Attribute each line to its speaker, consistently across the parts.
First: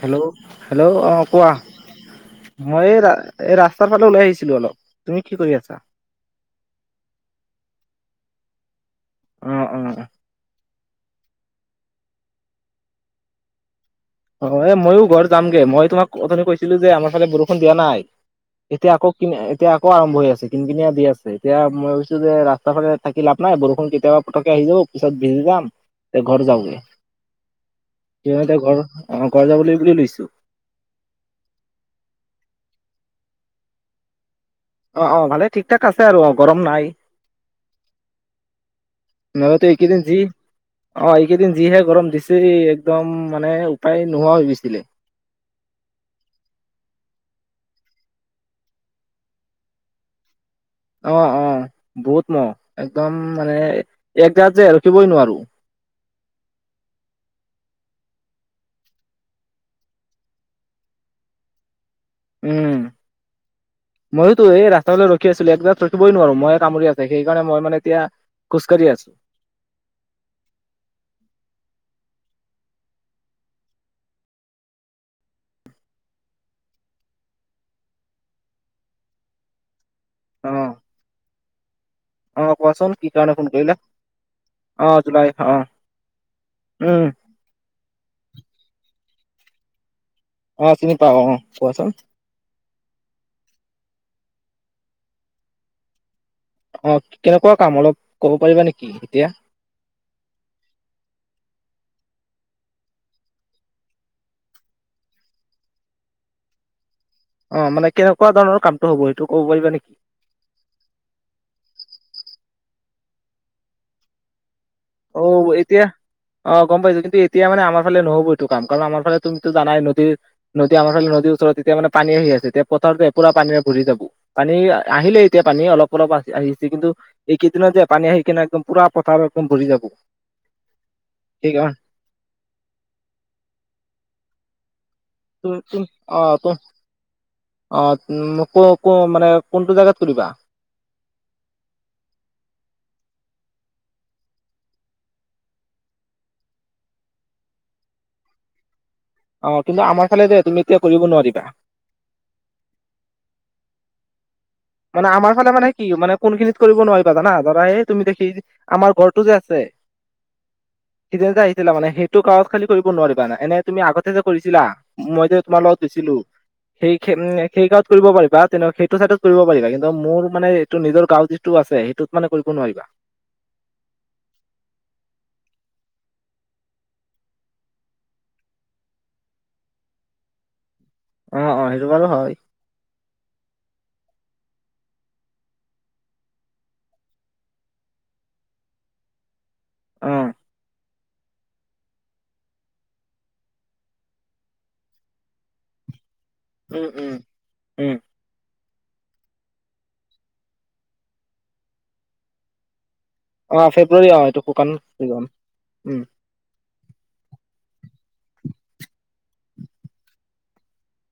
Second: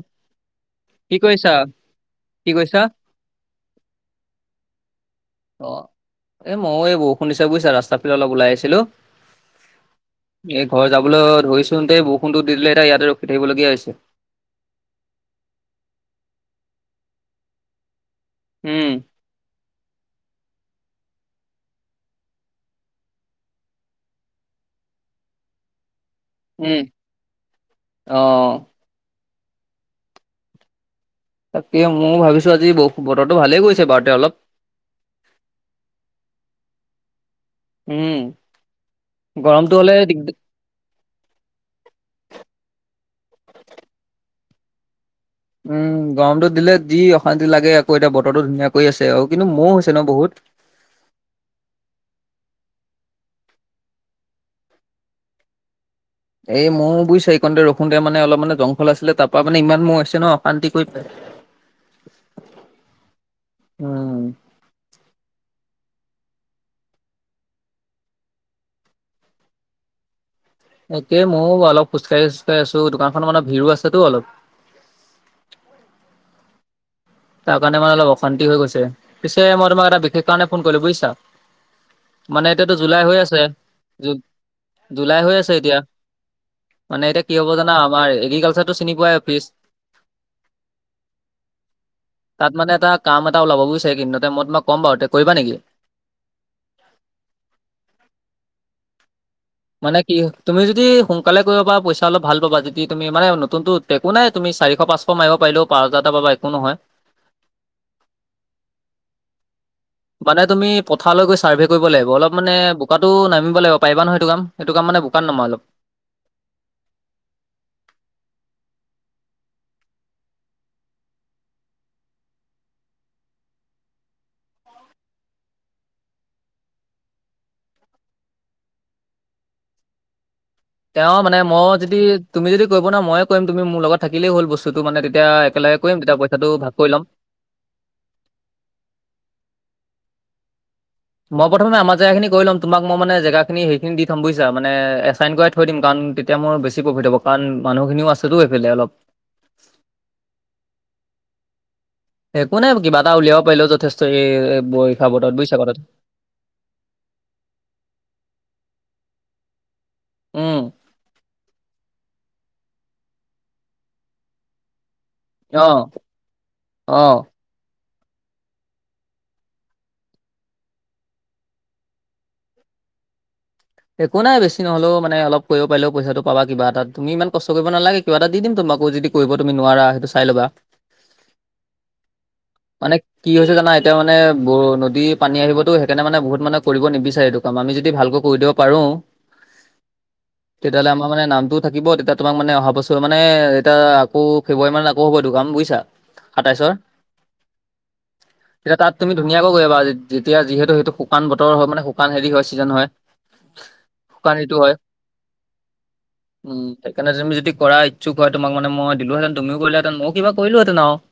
Speaker 1: Hello hello. অ
Speaker 2: কি
Speaker 1: কোৱা?
Speaker 2: কৰিছা কি কৈছা
Speaker 1: মই এই ৰাস্তাৰ ফালে ওলাই আহিছিলো অলপ। তুমি কি কৰি
Speaker 2: অ
Speaker 1: আছা?
Speaker 2: এ ময়ো এ বৰষুণ দিছে বুজিছা? ৰাস্তাফালে অলপ ওলাই আছিলো।
Speaker 1: অ অ।
Speaker 2: এই ঘৰ যাবলে ধৰিছোন তে বৰষুণটো দি দিলে এতিয়া ইয়াতে ৰখি থাকিবলগীয়া হৈছে।
Speaker 1: অ এ ময়ো ঘৰ যামগে। মই তোমাক উথনি কৈছিলো যে আমাৰ ফালে বৰষুণ দিয়া নাই।
Speaker 2: উম
Speaker 1: এতিয়া আকৌ এতিয়া আকৌ আৰম্ভ হৈ আছে। কিন কিনিয়া দি আছে। এতিয়া মই ভাবিছো যে ৰাস্তা ফালে থাকি লাভ নাই। বৰষুণ কেতিয়াবা পটকে আহি যাব পিছত ভেজি যাম। তে ঘৰ যাওঁগে?
Speaker 2: উম অ
Speaker 1: দিনতে ঘৰ অ ঘৰ যাবলে বুলিয়ে লৈছো।
Speaker 2: তাকে মওঁ ভাবিছোঁ আজি ব বতৰটো ভালেই গৈছে বাৰুতে অলপ।
Speaker 1: অ', অ', ভালে ঠিক ঠাক আছে আৰু অ', গৰম নাই।
Speaker 2: উম
Speaker 1: মইওটো
Speaker 2: গৰমটো হ'লে
Speaker 1: এইকিদিন যি
Speaker 2: দিগদাৰ
Speaker 1: অ', এইকেইদিন যিহে গৰম দিছে একদম মানে উপায় নোহোৱা হৈ গিছিলে।
Speaker 2: উম, গৰমতো দিলে যি অশান্তি লাগে আকৌ এতিয়া বতৰটো ধুনীয়া কৰি আছে আও, কিন্তু মহ হৈছে ন বহুত।
Speaker 1: অ', অ', বহুত মহ, একদম মানে [unintelligible] যে ৰখিবই নোৱাৰো।
Speaker 2: এই ময়ো বুইছে, এইকণতে ৰখোতে মানে অলপ মানে জংঘল আছিলে তাপা মানে ইমান মহ আহিছে ন, অশান্তি কৰি [inaudible]
Speaker 1: উম,
Speaker 2: উম
Speaker 1: মইওটো এই ৰা ফালে ৰখি আছিলো, একজেগাত ৰখিবই নোৱাৰো মহে কামুৰি আছে, সেইকাৰনে মই মানে এতিয়া খোজকাঢ়ি আছো।
Speaker 2: একে মইও অলপ খোজকাঢ়ি চোজকাঢ়ি আছো, দোকানখনৰ মানে ভিৰো আছেতো অলপ। তাৰ কাৰণে মানে অলপ অশান্তি হৈ গৈছে, পিছে মই তোমাক এটা বিশেষ কাৰণে
Speaker 1: অ
Speaker 2: ফোন কৰিলো বুইছা।
Speaker 1: অ
Speaker 2: মানে এতিয়াতো
Speaker 1: কোৱাচোন কি
Speaker 2: জুলাই হৈ
Speaker 1: কাৰণে
Speaker 2: আছে,
Speaker 1: ফোন কৰিলা
Speaker 2: জু
Speaker 1: অ
Speaker 2: জুলাই হৈ
Speaker 1: অ
Speaker 2: আছে এতিয়া। মানে
Speaker 1: উম।
Speaker 2: এতিয়া কি হ'ব জানা আমাৰ, এগ্ৰিকালচাৰটো চিনি পোৱাই অফিচ।
Speaker 1: অ', চিনি পাও অ', অ', কোৱাচোন।
Speaker 2: তাত মানে এটা কাম এটা ওলাব বুইছা এইকিদিনতে, মই তোমাক ক'ম বাৰু তে কৰিবা নেকি।
Speaker 1: অ', কেনেকুৱা কাম অলপ ক'ব পাৰিবা নেকি এতিয়া।
Speaker 2: মানে কি তুমি যদি সোনকালে কৰিব পাৰা পইচা অলপ ভাল পাবা, যদি তুমি মানে নতুনটো একো নাই তুমি চাৰিশ পাঁচশ মাৰিব পাৰিলেও পাঁচ হাজাৰটা পাবা একো নহয়।
Speaker 1: অ', মানে কেনেকুৱা ধৰণৰ কামটো হ'ব সেইটো ক'ব পাৰিবা নেকি।
Speaker 2: মানে তুমি পথাৰলৈ গৈ ছাৰ্ভে কৰিব লাগিব, অলপ মানে বোকাটো নামিব লাগিব, পাৰিবা নহয় এইটো কাম। এইটো কাম মানে বোকাত নামা
Speaker 1: অ',
Speaker 2: অলপ।
Speaker 1: এতিয়া অ', গম পাইছো কিন্তু এতিয়া মানে আমাৰ ফালে নহ'ব এইটো কাম, কাৰণ আমাৰ ফালে তুমিটো জানাই নদীৰ নদী আমাৰ ফালে নদীৰ ওচৰত, এতিয়া মানে পানী আহি আছে, এতিয়া পথাৰতে এ পুৰা পানীৰে ভৰি যাব। পানী আহিলে এতিয়া পানী, অলপ- অলপ আহি আছে কিন্তু এইকেইদিনত যে পানী আহি কেনে একদম পুৰা পথাৰত একদম ভৰি যাব।
Speaker 2: তেওঁ মানে মই
Speaker 1: সেইকাৰণে
Speaker 2: যদি তুমি যদি কৰিব নোৱাৰা ময়ে কৰিম তুমি মোৰ লগত থাকিলেই হ'ল বস্তুটো মানে তেতিয়া একেলগে কৰিম,
Speaker 1: অ
Speaker 2: তেতিয়া
Speaker 1: ত
Speaker 2: পইচাটো ভাগ কৰি ল'ম।
Speaker 1: অ', উম, ক-ক মানে কোনটো জাগাত তুলিবা?
Speaker 2: মই প্ৰথমে আমাৰ জেগা খিনি কৰি ল'ম। তোমাক মই মানে জেগাখিনি সেইখিনি দি থম বুজিছা? মানে এছাইন কৰাই থৈ দিম কাৰণ তেতিয়া মোৰ বেছি প্ৰফিট হ'ব কাৰণ মানুহখিনিও আছেতো এইফালে অলপ।
Speaker 1: অ', কিন্তু আমাৰ ফালে যে তুমি এতিয়া কৰিব নোৱাৰিবা।
Speaker 2: একো নাই কিবা এটা উলিয়াব পাৰিলেও যথেষ্ট। এ
Speaker 1: মানে
Speaker 2: বাৰিষা
Speaker 1: আমাৰ
Speaker 2: বতৰত
Speaker 1: ফালে
Speaker 2: বুজিছা
Speaker 1: মানে
Speaker 2: কথাটো?
Speaker 1: কি মানে কোনখিনিত কৰিব নোৱাৰিবা জানা? ধৰা এই তুমি দেখি আমাৰ ঘৰটো যে আছে?
Speaker 2: উম।
Speaker 1: হিতেশ দা আহিছিলে মানে সেই তো গাঁৱত খালি কৰিব নোৱাৰিবা না। এনে তুমি আগতে যে কৰিছিলা? মই যে তোমাৰ লগত
Speaker 2: অ',
Speaker 1: দিছিলোঁ, সেই খে
Speaker 2: অ'।
Speaker 1: সেই গাওঁত কৰিব পাৰিবা। তেনেও সেইটো চাইডত কৰিব পাৰিবা। কিন্তু মোৰ মানে এইটো নিজৰ গাঁও যিটো আছে সেইটোত মানে কৰিব নোৱাৰিবা।
Speaker 2: একো নাই বেছি নহ'লেও মানে অলপ কৰিব পাৰিলেও পইচাটো পাবা কিবা এটা। তুমি ইমান কষ্ট কৰিব নালাগে কিবা এটা দি দিম তোমাকো যদি কৰিব তুমি নোৱাৰা সেইটো চাই ল'বা।
Speaker 1: অ', অ', সেইটো বাৰু হয়।
Speaker 2: মানে কি হৈছে জানা, এতিয়া মানে ব নদী পানী আহিবতো সেইকাৰণে মানে বহুত মানুহে কৰিব নিবিচাৰে এইটো কাম, আমি যদি ভালকৈ কৰি দিয়ক পাৰোঁ,
Speaker 1: অ
Speaker 2: তেতিয়াহলে আমাৰ মানে নামটোত থাকিব, তেতিয়া তোমাক মানে অহা বছৰ মানে এতিয়া আকৌ ফেব্ৰুৱাৰী মানত আকৌ হ'ব এইটো কাম বুইছা? সাতাইছৰ।
Speaker 1: উম উম উম
Speaker 2: তেতিয়া তাত তুমি ধুনীয়াকৈ কৰিব পাৰা, যেতিয়া যিহেতু সেইটো শুকান বতৰ হয় মানে শুকান হেৰি হয় ছিজেন হয়।
Speaker 1: অ', ফেব্ৰুৱাৰী অ', এইটো
Speaker 2: ঋতু হয়
Speaker 1: শুকান ছিজন, উম।
Speaker 2: উম, সেইকাৰনে তুমি যদি কৰা ইচ্ছুক হয় তোমাক মানে মই দিলোহেতেন তুমিওঁ কৰিলাহেতেন মইওঁ কিবা কৰিলোহেঁতেন আওঁ। [inaudible]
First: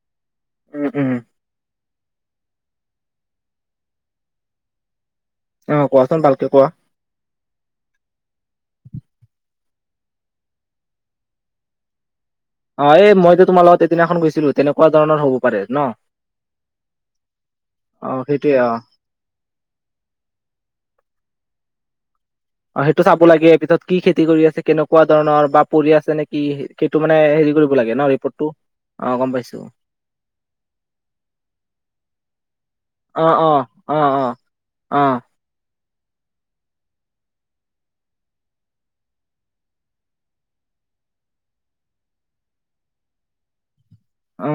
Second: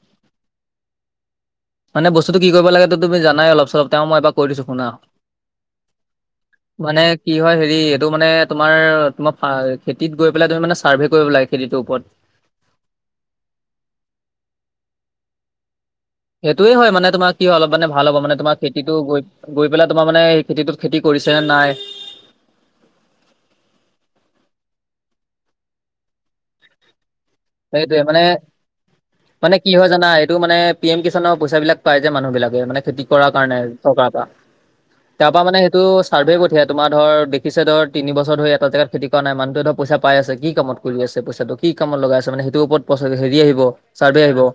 Speaker 1: উম-উম
Speaker 2: মানে বস্তুটো কি কৰিব লাগে টো তুমি জানাই অলপ - চলপ তেওঁ মই এবাৰ কৈ দিছো শুনা
Speaker 1: অহ, কোৱাচোন ভালকে কোৱা?
Speaker 2: মানে কি হয় হেৰি এইটো মানে তোমাৰ-তোমাৰ [unintelligible] খেতিত গৈ পেলাই তুমি মানে চাৰভে কৰিব লাগে খেতিতোৰ ওপৰত।
Speaker 1: অ, এই মইযে তোমাৰ লগত এদিনাখন গৈছিলো তেনেকুৱা ধৰণৰ হ'ব পাৰে ন?
Speaker 2: সেইটোৱে হয় মানে তোমাৰ কি হয় অলপ মানে
Speaker 1: অ
Speaker 2: ভাল হ'ব
Speaker 1: সেইটোয়ে
Speaker 2: তোমাৰ
Speaker 1: অ
Speaker 2: খেতিটো গৈ গৈ পেলাই তোমাৰ মানে এই খেতিটোত খেতি কৰিছে নে নাই
Speaker 1: অ, সেইটো চাব লাগে পিছত কি খেতি কৰি আছে কেনেকুৱা ধৰণৰ বা পৰি আছে নে কি সেইটো মানে হেৰি দিব লাগে
Speaker 2: সেইটোয়ে
Speaker 1: ন'
Speaker 2: মানে
Speaker 1: ৰিপৰ্টটো অহ, গম পাই
Speaker 2: মানে কি হয় জানা এইটো মানে পি এম কিষাণৰ পইচা বিলাক পাই যে মানুহ বিলাকে মানে খেতি
Speaker 1: অ
Speaker 2: কৰাৰ
Speaker 1: অ
Speaker 2: কাৰণে
Speaker 1: অ
Speaker 2: চৰকাৰৰ
Speaker 1: অ
Speaker 2: পা
Speaker 1: অ
Speaker 2: তাৰপা মানে সেইটো চাৰভে পঠিয়াই তোমাৰ ধৰ দেখিছে ধৰ তিন বছৰ ধৰি এটা জেগাত খেতি কৰা নাই মানুহটোৱে ধৰ পইচা পাই আছে কি কামত কৰি আছে পইচাটো কি কামত লগাইছে তাৰমানে সেইটোৰ ওপৰত পচেচ হেৰি আহিব চাৰ্ভে আহিব
Speaker 1: অ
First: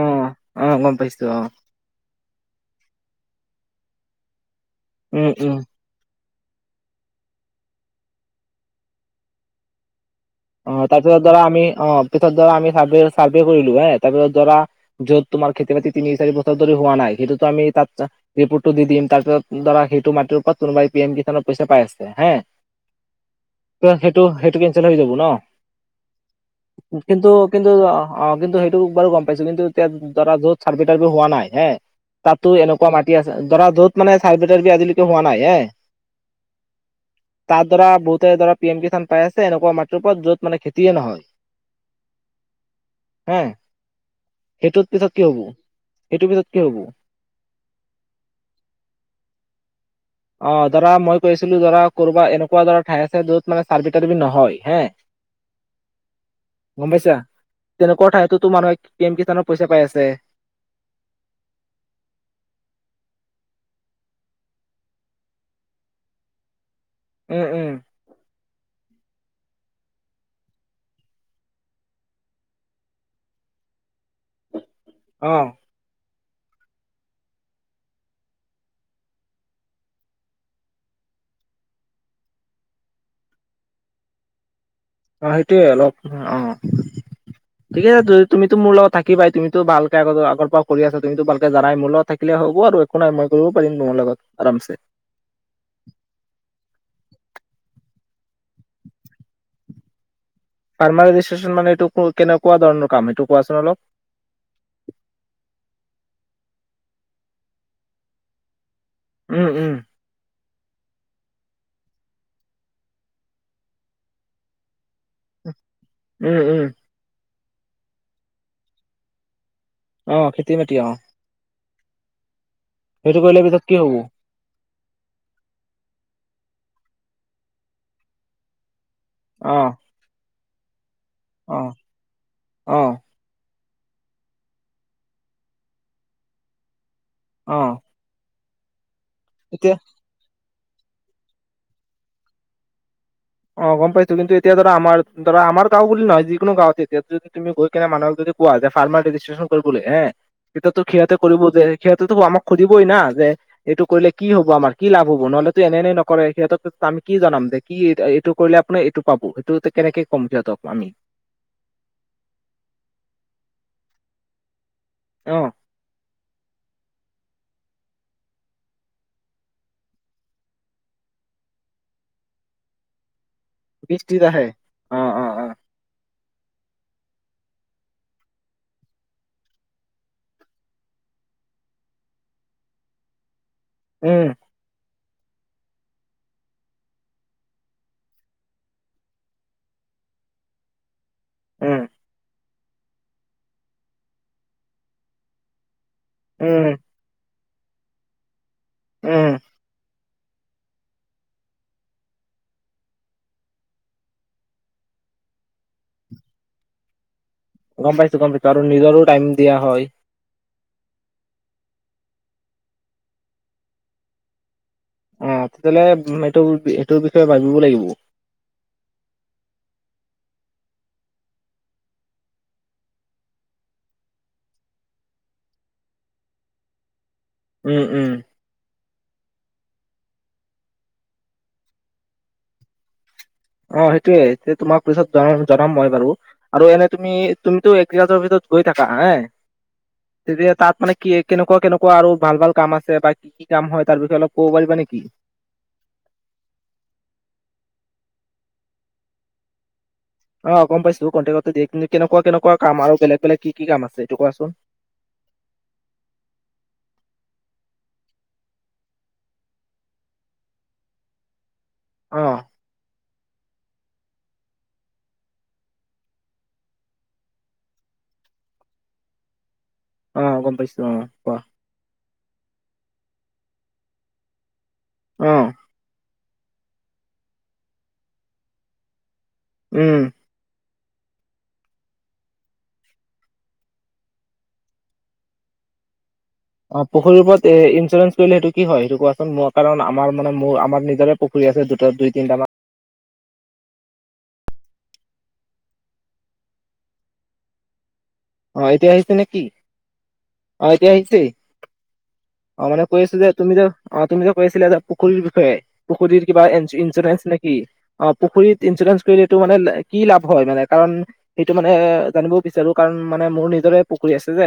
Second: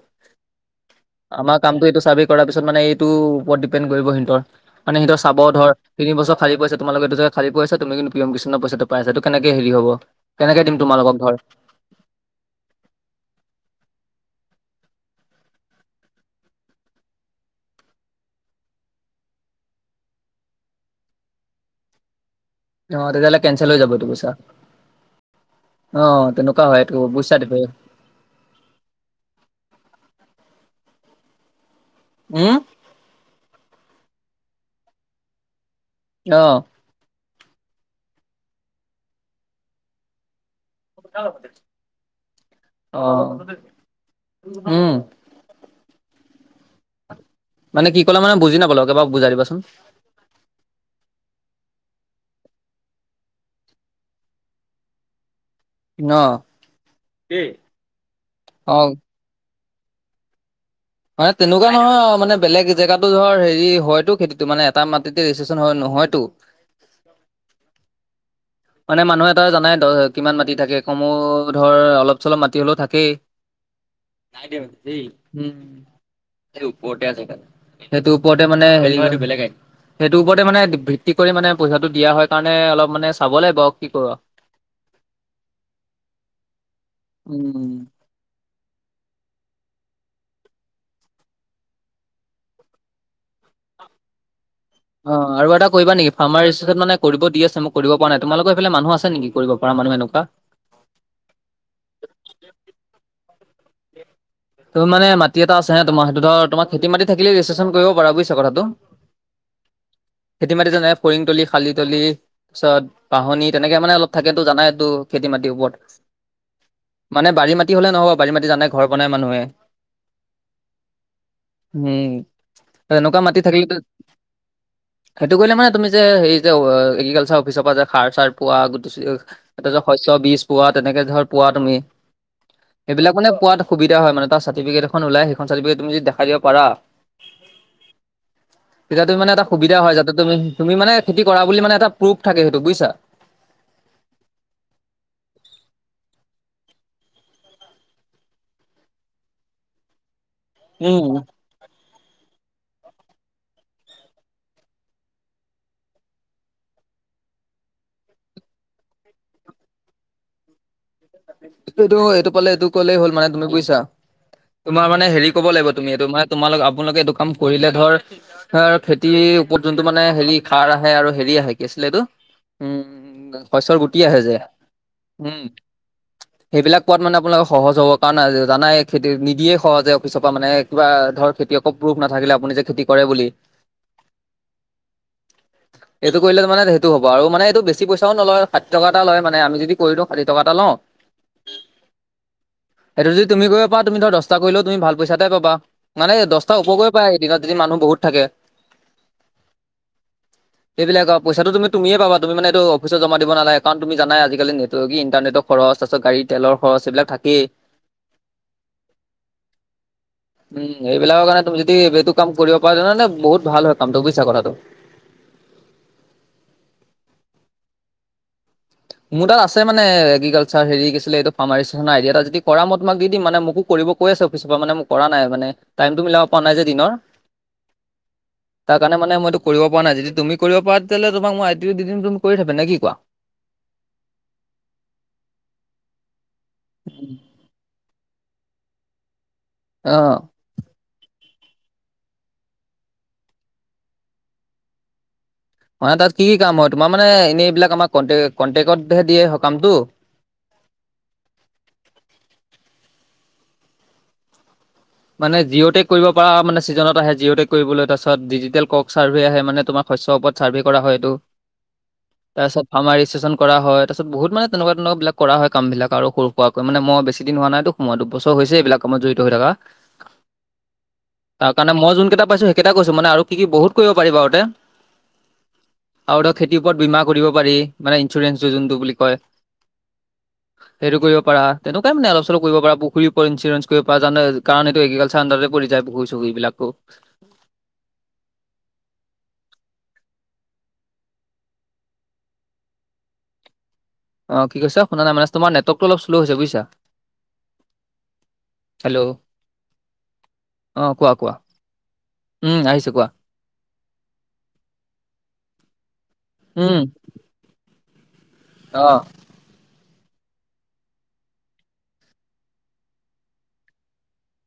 Speaker 1: অ গম পাইছো অ
Speaker 2: আমাক কামটো এইটো চাৰ্ভে কৰাৰ পিছত মানে এইটো ওপৰত ডিপেণ্ড কৰিব হিন্তৰ মানে সিহঁতে
Speaker 1: উম
Speaker 2: চাব
Speaker 1: উম
Speaker 2: ধৰ তিনি বছৰ খালি পৰি আছে তোমালোকৰ এইটি জেগা খালি পৰি আছে তুমি কিন্তু পি এম কৃষাণৰ পইচাটো পাই আছে এই কেনেকে হেৰি হ'ব। কেনেকে
Speaker 1: অ,
Speaker 2: দিম
Speaker 1: তাৰ
Speaker 2: তোমালোকক
Speaker 1: পিছত
Speaker 2: ধৰ
Speaker 1: ধৰা আমি অ, পিছত ধৰা আমি চাৰ্ভে-চাৰ্ভে কৰিলো এ তাৰপিছত ধৰা য'ত তোমাৰ খেতি -বাতি তিনি, চাৰি বছৰ ধৰি হোৱা নাই সেইটোটো আমি তাত যাই ৰিপৰ্টটো দি দিম তাৰপিছত ধৰা সেইটো মাটিৰ ওপৰত কোনোবাই পি এম কৃষানৰ পইচা পাই আছে হে
Speaker 2: অ, তেতিয়াহ'লে কেনচেল হৈ
Speaker 1: ত
Speaker 2: যাব এইটো
Speaker 1: সেইটো
Speaker 2: পইচা
Speaker 1: সেইটো কেনচেল হৈ যাব ন
Speaker 2: অ, তেনেকুৱা হয় এইটো
Speaker 1: কিন্তু কিন্তু
Speaker 2: [unintelligible]
Speaker 1: অ', অ', কিন্তু সেইটো বাৰু গম পাইছো কিন্তু এতিয়া ধৰা য'ত চাৰ্ভে -তাৰ্ভে হোৱা নাই এ তাততো
Speaker 2: উম
Speaker 1: এনে কোৱা মাতি আছে ধৰা য'ত মানে চাৰ্ভে - তাৰ্ভে আজিলৈকে হোৱা নাই এ
Speaker 2: অ',
Speaker 1: তাত ধৰা বহুতে ধৰা পি এম কি কিচান পাই আছে এনেকুৱা মাটিৰ ওপৰত য'ত মানে খেতি
Speaker 2: [unintelligible] অ
Speaker 1: হে সেইটোত
Speaker 2: উম
Speaker 1: পিছত কি হ'ব সেইটোৰ পিছত কি হ'ব?
Speaker 2: মানে কি ক'লা মানে বুজি নাপালো আকৌ এবাৰ বুজাই দিবাচোন।
Speaker 1: অ, ধৰা মই কৈ আছিলোঁ ধৰা কৰবা এনেকুৱা ধৰা ঠাই আছে য'ত মানে চাৰ্ভে-টাৰ্ভে নহয় এ
Speaker 2: [inaudible]
Speaker 1: গম পাইছা তেনেকুৱা ঠাইতোতো
Speaker 2: অ
Speaker 1: মানুহে পি এম কিষানৰ পইচা পাই আছে।
Speaker 2: মানে তেনেকুৱা নহয় আৰু মানে বেলেগ জেগাটো ধৰ হেৰি হয়তো খেতিটো মানে এটা মাটিতে ৰেষ্টেচন হয় নহয়তো।
Speaker 1: হয়-হয়।
Speaker 2: মানে মানুহে এটা জনাই দ কিমান মাটি থাকে কমোও ধৰ অলপ -চলপ মাটি হ'লেও থাকেই। নাই দিয়ক দেই
Speaker 1: অ
Speaker 2: উম, এই উপৰতে আছে পাই। সেইটো ওপৰতে মানে হেৰি হোৱাটো বেলেগ আই সেইটো ওপৰতে মানে ভিত্তি কৰি মানে পইচাটো দিয়া হয় কাৰণে অলপ মানে চাব লাগিব আও কি কৰো আও।
Speaker 1: অ, সেইটোয়ে অলপ অহ,
Speaker 2: উম।
Speaker 1: ঠিকে [unintelligible] তুমিতো মোৰ লগত থাকিবাই তুমিটো ভালকে আগত আগৰ পৰা কৰি আছা তুমিতো ভালকে জানাই মোৰ লগত থাকিলে হ'ব আৰু একো নাই মই কৰিব পাৰিম তোমাৰ লগত আৰামছে।
Speaker 2: অ, আৰু এটা কৰিবা নেকি ফাৰ্মাৰ ৰেচিছেচত মানে কৰিব দি আছে মোক কৰিব পৰা নাই তোমালোকৰ এইফালে মানুহ আছে নেকি কৰিব পৰা মানুহ এনেকুৱা?
Speaker 1: ফাৰ্মা ৰেজিষ্ট্ৰেচন মানে এইটো কৰ কেনেকুৱা ধৰণৰ কাম এইটো কোৱাচোন অলপ?
Speaker 2: তুম মানে মাটি এটা আছে হে [unintelligible] সেইটো ধৰ তোমাৰ খেতি মতি থাকিলে ৰেজিষ্টেচন কৰিব পাৰা বুইছা কথাটো।
Speaker 1: উম-উম
Speaker 2: খেতি মাটি যেনে ফৰিং তলী, শালী তলী পিছত বাহনি তেনেকে মানে অলপ থাকেটো জানাইতো? খেতি-মাটিৰ
Speaker 1: উম উম
Speaker 2: ওপৰত মানে বাৰী-মাটি হ'লে নহ'ব বাৰী-মাটি জানাই ঘৰ বনাই মানুহে।
Speaker 1: অ, খেতি-মাতি অ।
Speaker 2: হম,
Speaker 1: সেইটো
Speaker 2: তেনেকুৱা
Speaker 1: কৰিলে
Speaker 2: মাটি
Speaker 1: পিছত কি
Speaker 2: থাকিলেটো
Speaker 1: হব
Speaker 2: সেইটো কৰিলে মানে তুমি যে হেৰি যে এগ্ৰিকালচাৰ অফিচৰ পৰা যে সাৰ চাৰ পোৱা গুটি চুটি
Speaker 1: অ
Speaker 2: এইটো শস্য বীজ পোৱা তেনেকে ধৰ পোৱা
Speaker 1: অ
Speaker 2: তুমি
Speaker 1: অ
Speaker 2: সেইবিলাক মানে পোৱা সুবিধা হয় মান তাৰ চাৰ্টিফিকেট এখন ওলাই সেইখন চাৰ্টিফিকেট তুমি দেখাই দিব পাৰা
Speaker 1: অ
Speaker 2: তেতিয়াতো মানে এটা
Speaker 1: এতিয়া
Speaker 2: সুবিধা হয় যাতে তুমি তুমি মানে খেতি কৰা বুলি মানে এটা প্ৰুফ থাকে সেইটো বুইছা
Speaker 1: অ গম পাইছো কিন্তু এতিয়া ধৰা আমাৰ ধৰা আমাৰ গাওঁ বুলি নহয় যিকোনো গাৱতে তেতিয়া যদি তুমি গৈ কিনে মানুহক যদি কোৱা যে ফাৰ্মাৰ ৰেজিষ্ট্ৰেশ্যন কৰিবলৈ হে তেতিয়া তো সিহঁতে
Speaker 2: উম।
Speaker 1: কৰিব দে সিহঁতেতো আমাক সুধিবই না যে এইটো কৰিলে কি হব আমাৰ কি লাভ হব নহ'লেতো এনে এনেই নকৰে সিহঁতক টো আমি কি জনাম দে কি এইট এইটো কৰিলে আপুনি এইটো পাব সেইটো কেনেকে কম সিহঁতক আমি
Speaker 2: এইটো এইটো পালে এইটো কলেই হ'ল মানে তুমি বুইছা তোমাৰ মানে হেৰি
Speaker 1: অ
Speaker 2: কব লাগিব তুমি এইটো মানে তোমাল আপোনালোকে এইটো কাম কৰিলে ধৰ হয় আৰু খেতিৰ ওপৰত যোনটো মানে হেৰি সাৰ আহে আৰু হেৰি আহে কি আছিলে এইটো উম শস্যৰ গুটি আহে যে
Speaker 1: অ অ
Speaker 2: উম
Speaker 1: অ
Speaker 2: সেইবিলাক কোৱাত মানে আপোনালোকে সহজ হ'ব কাৰণ জানাই খেতি নিদিয়ে সহজে অফিচৰ পৰা মানে কিবা ধৰ খেতি অকৌ প্ৰুফ নাথাকিলে আপুনি যে খেতি কৰে বুলি
Speaker 1: উম
Speaker 2: [inaudible] এইটো কৰিলে মানে সেইটো হ'ব আৰু মানে এই বেছি পইচাও নলয় ষাঠি টকা এটা লয় মানে আমি যদি কৰি দিওঁ ষাঠি টকা তালও
Speaker 1: উম
Speaker 2: সেইটো যদি তুমি কৰিব পা তুমি ধৰ দহটা কৰিলেও তুমি ভাল পইচা এতাই পাবা মানে দহটা
Speaker 1: উম
Speaker 2: উপ গৈ পাই এদিনত যদি মানুহ বহুত থাকে
Speaker 1: উম
Speaker 2: [inaudible] সেইবিলাক আ পইচাটো তুমি তুমিয়ে পাবা তুমি মানে এইটো অফিচত জমা দিব নালাগে কাৰণ তুমি জানাই আজি কালি নেটৰ কি ইণ্টাৰনেট খৰচ তাৰপাছত গাড়ী তেলৰ খৰচ এইবিলাক থাকেই
Speaker 1: গম পাইছো গম পাইছো আৰু নিজৰো টাইম দিয়া হয়
Speaker 2: উম এইবিলাকৰ কাৰণে তুমি যদি এইটো কাম কৰিব পাৰা জানানে বহুত ভাল হয় কামটো বুইছা কথাটো
Speaker 1: অ তেতিয়াহ'লে এইটো এইটোৰ বিষয়ে ভাবিব লাগিব
Speaker 2: মোৰ তাত আছে মানে এগ্ৰিকালচাৰ হেৰিছিল এইটো ফাৰ্মাৰ ৰেজিতেচন আডি যদি কৰা মই তোমাক দি দিম মানে মোকো কৰিব কৈ আছে অফিচৰ পৰা মানে মোক কৰা নাই মানে টাইমটো মিলাব পৰা নাই যে দিনৰ
Speaker 1: উম উম
Speaker 2: তাৰ কাৰণে মানে মই ইটো কৰিব পৰা নাই যদি তুমি কৰিব পৰা তেতিয়াহলে তোমাক মই আইদিটো দিম তুমি কৰি থাবা নে কি কোৱা?
Speaker 1: অ সেইটোয়ে তে তোমাক পিছত জন জনাম মই বাৰু আৰু এনে তুমি তুমিতো এগ্ৰিকালচাৰৰ অফিচত গৈ থাকা আয়ে
Speaker 2: অ
Speaker 1: তাত মানে কি কেনেকুৱা কেনেকুৱা আৰু ভাল ভাল কাম আছে বা কি কি কাম হয় তাৰ বিষয়ে অলপ ক'ব পাৰিবা নেকি
Speaker 2: মানে তাত কি কি কাম হয় তোমাৰ মানে এনেই এইবিলাক আমাক কণ্টে কণ্টেকতহে দিয়ে সকামটো
Speaker 1: অ গম পাইছো কণ্টেকট দিয়ে কিন্তু কেনেকুৱা কেনেকুৱা কাম আৰু বেলেগ বেলেগ কি কি কাম আছে এইটো কোৱাচোন
Speaker 2: মানে জিঅ'টেক কৰিব পৰা মানে ছিজনত আহে জিঅ'টেক কৰিবলৈ তাৰপাছত ডিজিটেল কক চাৰ্ভে আহে মানে তোমাক শস্যৰ ওপৰত ছাৰ্ভে কৰা হয় এইটো
Speaker 1: অ
Speaker 2: তাৰপিছত ফাৰ্মাৰ ৰেজিষ্ট্ৰেশ্যন কৰা হয় তাৰ পাছত বহুত মানে তেনেকোৱা তেনেকোৱা বিলাক কৰা হয় কামবিলাক আৰু সৰু সুৱাকৈ মানে মই বেছি দিন হোৱা নাইটো মই দুবছৰ হৈছে এইবিলাক কামত জড়িত হৈ থাকা
Speaker 1: অ গম পাইছো অ ক
Speaker 2: তাৰ কাৰণ মই যোনকেইটা পাইছো সেইকেইটা কৈছো মানে কি কি বহুত কৰিব পাৰিব আৰু তে
Speaker 1: অ
Speaker 2: আৰু এটা খেতিৰ ওপৰত বীমা কৰিব পাৰি মানে ইঞ্চুৰেঞ্চটো যোনটো বুলি কয়
Speaker 1: উম
Speaker 2: সেইটো কৰিব পাৰা তেনেকুৱাই মানে অলপ চলপ কৰিব পাৰা পুখুৰী ওপৰত ইঞ্চুৰেঞ্চ কৰিব পাৰা য জানে কাৰণ এইটো এগ্ৰিকালচাৰ আণ্ডাৰতে পৰি যাই পুখুৰী চুখুৰি এই বিলাক
Speaker 1: অ পুখুৰী ওপৰত তে ইঞ্চুৰেঞ্চ কৰিলে সেইটো কি হয় সেইটো কোৱাচোন মোৰ কাৰণ আমাৰ মানে মোৰ আমাৰ নিজৰে পুখুৰী আছে দুটা দুই তিনিটা মান
Speaker 2: অ কি কৈছা শুনা নাই মানেছ তোমাৰ নেৱৰ্কটো অলপ শ্লো হৈছে বুজিছা।
Speaker 1: অ এতিয়া
Speaker 2: হেল্ল'
Speaker 1: আহিছে নে কি? অ এতিয়া
Speaker 2: কোৱা
Speaker 1: আহিছে?
Speaker 2: কোৱা উম
Speaker 1: অ মানে
Speaker 2: আহিছে
Speaker 1: কৈ
Speaker 2: কোৱা
Speaker 1: আছো যে তুমি যে অ তুমি যে কৈ আছিলা এ পুখুৰীৰ বিষয়ে পুখুৰীত কিবা
Speaker 2: উম
Speaker 1: ইঞ্চুৰেঞ্চ নেকি অ পুখুৰীত ইঞ্চুৰেঞ্চ
Speaker 2: অ'।
Speaker 1: কৰিলে টো মানে লে কি লাভ হয় মানে কাৰণ সেইটো মানে জানিব বিচাৰো কাৰণ মানে মোৰ নিজৰে পুখুৰী আছে যে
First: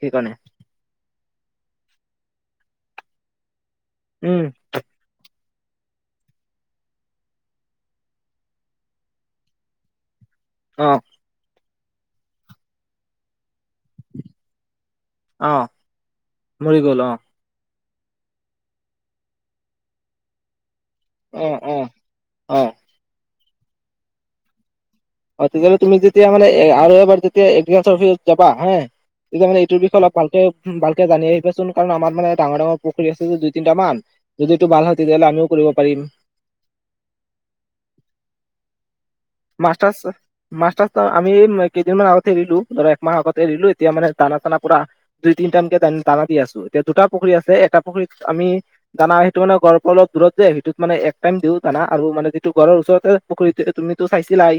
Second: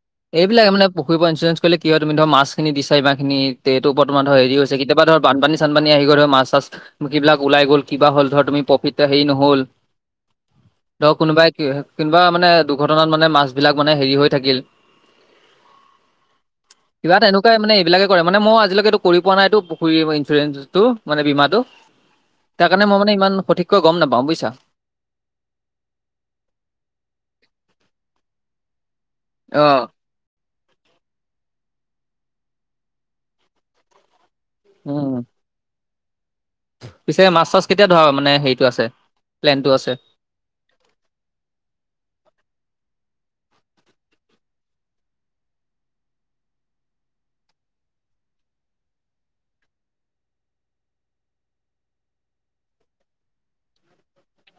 Speaker 1: সেইকাৰণ
Speaker 2: এইবিলাক মানে পুুৰী ইঞ্চুৰেঞ্চ কৰিলে কি হয় তুমি ধৰ মাছখিনি দিছাৰিবাখিনি তে এইটো বৰ্তমান ধৰ
Speaker 1: উম
Speaker 2: হেৰি হৈছ- কেতিয়াবা ধৰ বান চানপানী আহি গ ধ মাছ চাছ সেইবিলাক ওলাই গ'ল কিবা হ'ল ধৰ তুমি প্ৰফিতা সেই নহল
Speaker 1: অ।
Speaker 2: ধৰক কোনোবাই কোনোবা মানে দুৰ্ঘটনাত মানে মাছ বিলাক মানে হেৰি হৈ থাকিল।
Speaker 1: অ। মৰি গ'ল অ
Speaker 2: কিবা তেনেকুৱাই মানে এইবিলাকে কৰে মানে মই আজিলৈকেটো কৰি পোৱা নাইতো পুখুৰী ইঞ্চুৰেঞ্চটো। মানে
Speaker 1: অ
Speaker 2: বীমাটো,
Speaker 1: অ অ
Speaker 2: তাৰ কাৰণে মই মানে ইমান সঠিককৈ গম নাপাওঁ বুইছা।
Speaker 1: অ তেতিয়াহ'লে তুমি যেতিয়া মানে আৰু এবাৰ যেতিয়া এগ্ৰিকালচাৰ অফিচত যাবা হে তেতিয়া মানে এইটোৰ
Speaker 2: অ'।
Speaker 1: বিষয়ে অলপ ভালকে উ ভালকে জানি আহিবচোন কাৰণ আমাৰ মানে ডাঙৰ ডাঙৰ পুখুৰী আছে যে দুই তিনিটা মান যদি এইটো ভাল হয়
Speaker 2: উম,
Speaker 1: তেতিয়াহ'লে আমিও কৰিব পাৰিম।
Speaker 2: পিছে মাছ চাছ কেতিয়া ধৰা মানে হেৰিটো আছে। প্লেনটো
Speaker 1: মাছ
Speaker 2: আছে?
Speaker 1: টাছ মাছ টাছ আমি কেইদিনমান আগতে এৰিলো ধৰ একমাহ আগতে এৰিলো এতিয়া মানে দানা চানা পুৰা দুই তিন টানকে দানা দি আছোঁ এতিয়া দুটা পুখুৰী আছে এটা পুখুৰীত আমি দানা সেইটো মানে গৰ পৰা অলপ দূৰত যে সেইটোত মানে এক টাইম দিওঁ দানা আৰু মানে যিটো গৰৰ ওচৰতে পুখুৰীটো তুমি টো চাইছিলাই।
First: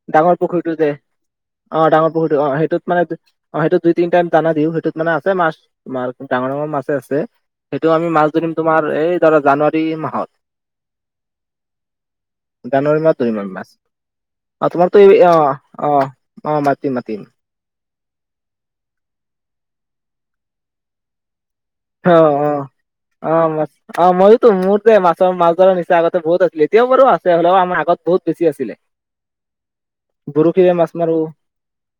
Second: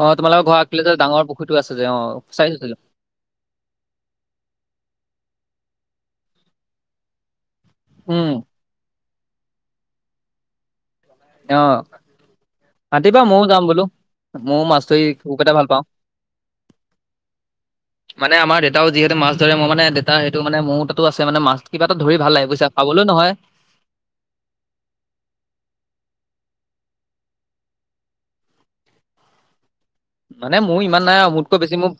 Speaker 2: অ',
Speaker 1: ডাঙৰ
Speaker 2: তোমালোকৰ ঘৰ
Speaker 1: পুখুৰীটো
Speaker 2: আগফালে
Speaker 1: যে
Speaker 2: ডাঙৰ পুখুৰীটো আছে যে
Speaker 1: অ ডাঙৰ পুখুৰীটো অ
Speaker 2: চাইছিলোঁ
Speaker 1: সেইটোত মানে অ সেইটো দুই তিনি টাইম জানা দিও সেইটোত মানে আছে মাছ তোমাৰ ডাঙৰ ডাঙৰ মাছে আছে। সেইটো আমি মাছ
Speaker 2: উম,
Speaker 1: ধৰিম তোমাৰ এই ধৰা জানুৱাৰী মাহত।
Speaker 2: অ
Speaker 1: জানুৱাৰী মাহত
Speaker 2: মাতিবা।
Speaker 1: ধৰিম
Speaker 2: মও
Speaker 1: আমি
Speaker 2: যাম
Speaker 1: মাছ
Speaker 2: বোলো মও
Speaker 1: অ
Speaker 2: মাছ
Speaker 1: তোমাৰতো
Speaker 2: ধৰি
Speaker 1: এই অ
Speaker 2: খোক এটা ভাল পাওঁ।
Speaker 1: অ অ মাতিম মাতিম
Speaker 2: মানে আমাৰ দেউতা যিহেতু মাছ ধৰে মও মানে দেউতা সেইটো মানে মোৰ তাতো আছে মানে মাছ কিবা এটা
Speaker 1: অ
Speaker 2: ধৰি ভাল
Speaker 1: অ
Speaker 2: লাগে বুইছা পাবলৈ
Speaker 1: অ
Speaker 2: নহয়।
Speaker 1: মাছ অ, মইওতো মোৰ যে মাছ মাছ ধৰ নিচা আগতে বহুত আছিলে এতিয়াও বাৰু আছে হলেও আমাৰ আগত বহুত বেছি আছিলে।
Speaker 2: মানে
Speaker 1: বৰশীৰে
Speaker 2: মোৰ
Speaker 1: মাছ
Speaker 2: ইমান
Speaker 1: মাৰো
Speaker 2: নাই আৰু মোতকৈ বেছি মোৰ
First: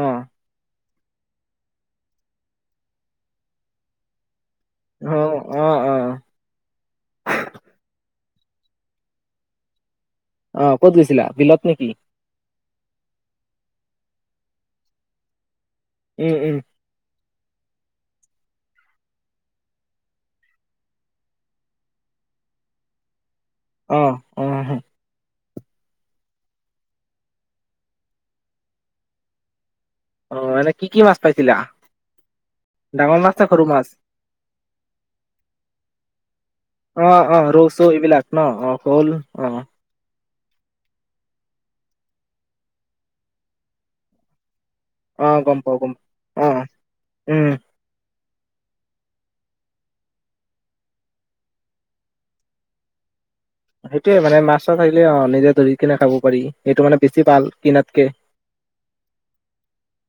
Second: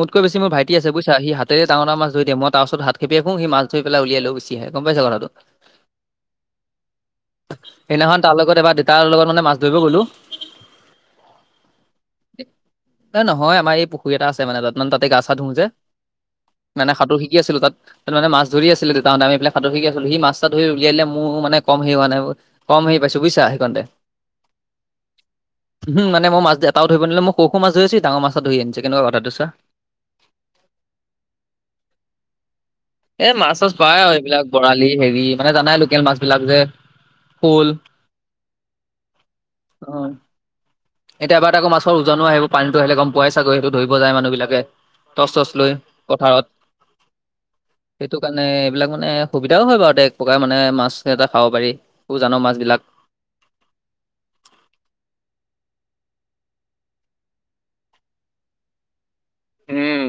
Speaker 1: অ
Speaker 2: বেছি মোৰ ভাইট- টি আছে বুইছা সি হাতেৰে ডাঙৰ ডাঙৰ মাছ ধৰি দিয়ে, মই তাৰ ওচত হাত খেপিয়াই ফু সি হাতেৰে মাছ ধৰি উলিয়াই লৈ গুচ- টি হে গম পাইছা
Speaker 1: অ
Speaker 2: কথাটো।
Speaker 1: অ অ
Speaker 2: সেদিনাখন তাৰ লগত এবাৰ দেউতাৰ লগত মানে মাছ ধৰিব গ'লো।
Speaker 1: অ ক'ত গৈছিলা' বিলত নেকি?
Speaker 2: এ নহয় আমাৰ এই পুখুৰী এটা আছে মানে তাত মানে তাতে গা চা ধু যে।
Speaker 1: উম উম।
Speaker 2: মানে সাতোৰ শিকি আছিলো তাত। তাত মানে মাছ ধৰি আছিলে দেউতাহঁতে আমি সেইফালে সাঁতোৰ শিকি আছিলো, সি মাছটা ধৰি উলিয়াই মোৰ মানে কম সেই হোৱা নাই। কম হেৰি পাইছো বুইছা সেইকণতে,
Speaker 1: অ অ
Speaker 2: হুম মানে মই মাজ দেয়াত টাও ধৰিব নিদিলে মই সৰু সৰু মাছ ধৰিছি ডাঙৰ মাছ ধৰি আনিছে কেনেকুৱা কথাটো চোৱা।
Speaker 1: অ এনে কি কি মাছ পাইছিলা? ডাঙৰ
Speaker 2: এ
Speaker 1: নে
Speaker 2: মাছ
Speaker 1: সৰু
Speaker 2: চাছ পাই আৰু এইবিলাক বৰালি হেৰি মানে জানাই লোকেল মাছ বিলাক যে।
Speaker 1: অ অ ৰৌ
Speaker 2: শ'ল
Speaker 1: চৌ এইবিলাক ন অ শল অ।
Speaker 2: অ। এতিয়া বাট আকৌ মাছৰ ওজনো আহিব পানীটো আহিলে গম পোৱাই চাগৈ সেইটো ধৰি যায় মানুহ বিলাকে।
Speaker 1: অ
Speaker 2: টচ টচ
Speaker 1: গম
Speaker 2: লৈ
Speaker 1: পাও গম
Speaker 2: পথাৰত।
Speaker 1: পাওঁ। অ উম,
Speaker 2: এইটো কাৰণে এইবিলাক মানে সুবিধাও হয় বাৰু এক প্ৰকাৰ মানে মাছ এটা খাব পাৰি। [unintelligible] জান মাছ বিলাক।
Speaker 1: সেইটোয়ে মানে মাছ- চাচ আহিলে অ, নিজে ধৰি কিনে খাব পাৰি সেইটো মানে বেছি ভাল কিনাতকে।
Speaker 2: উম,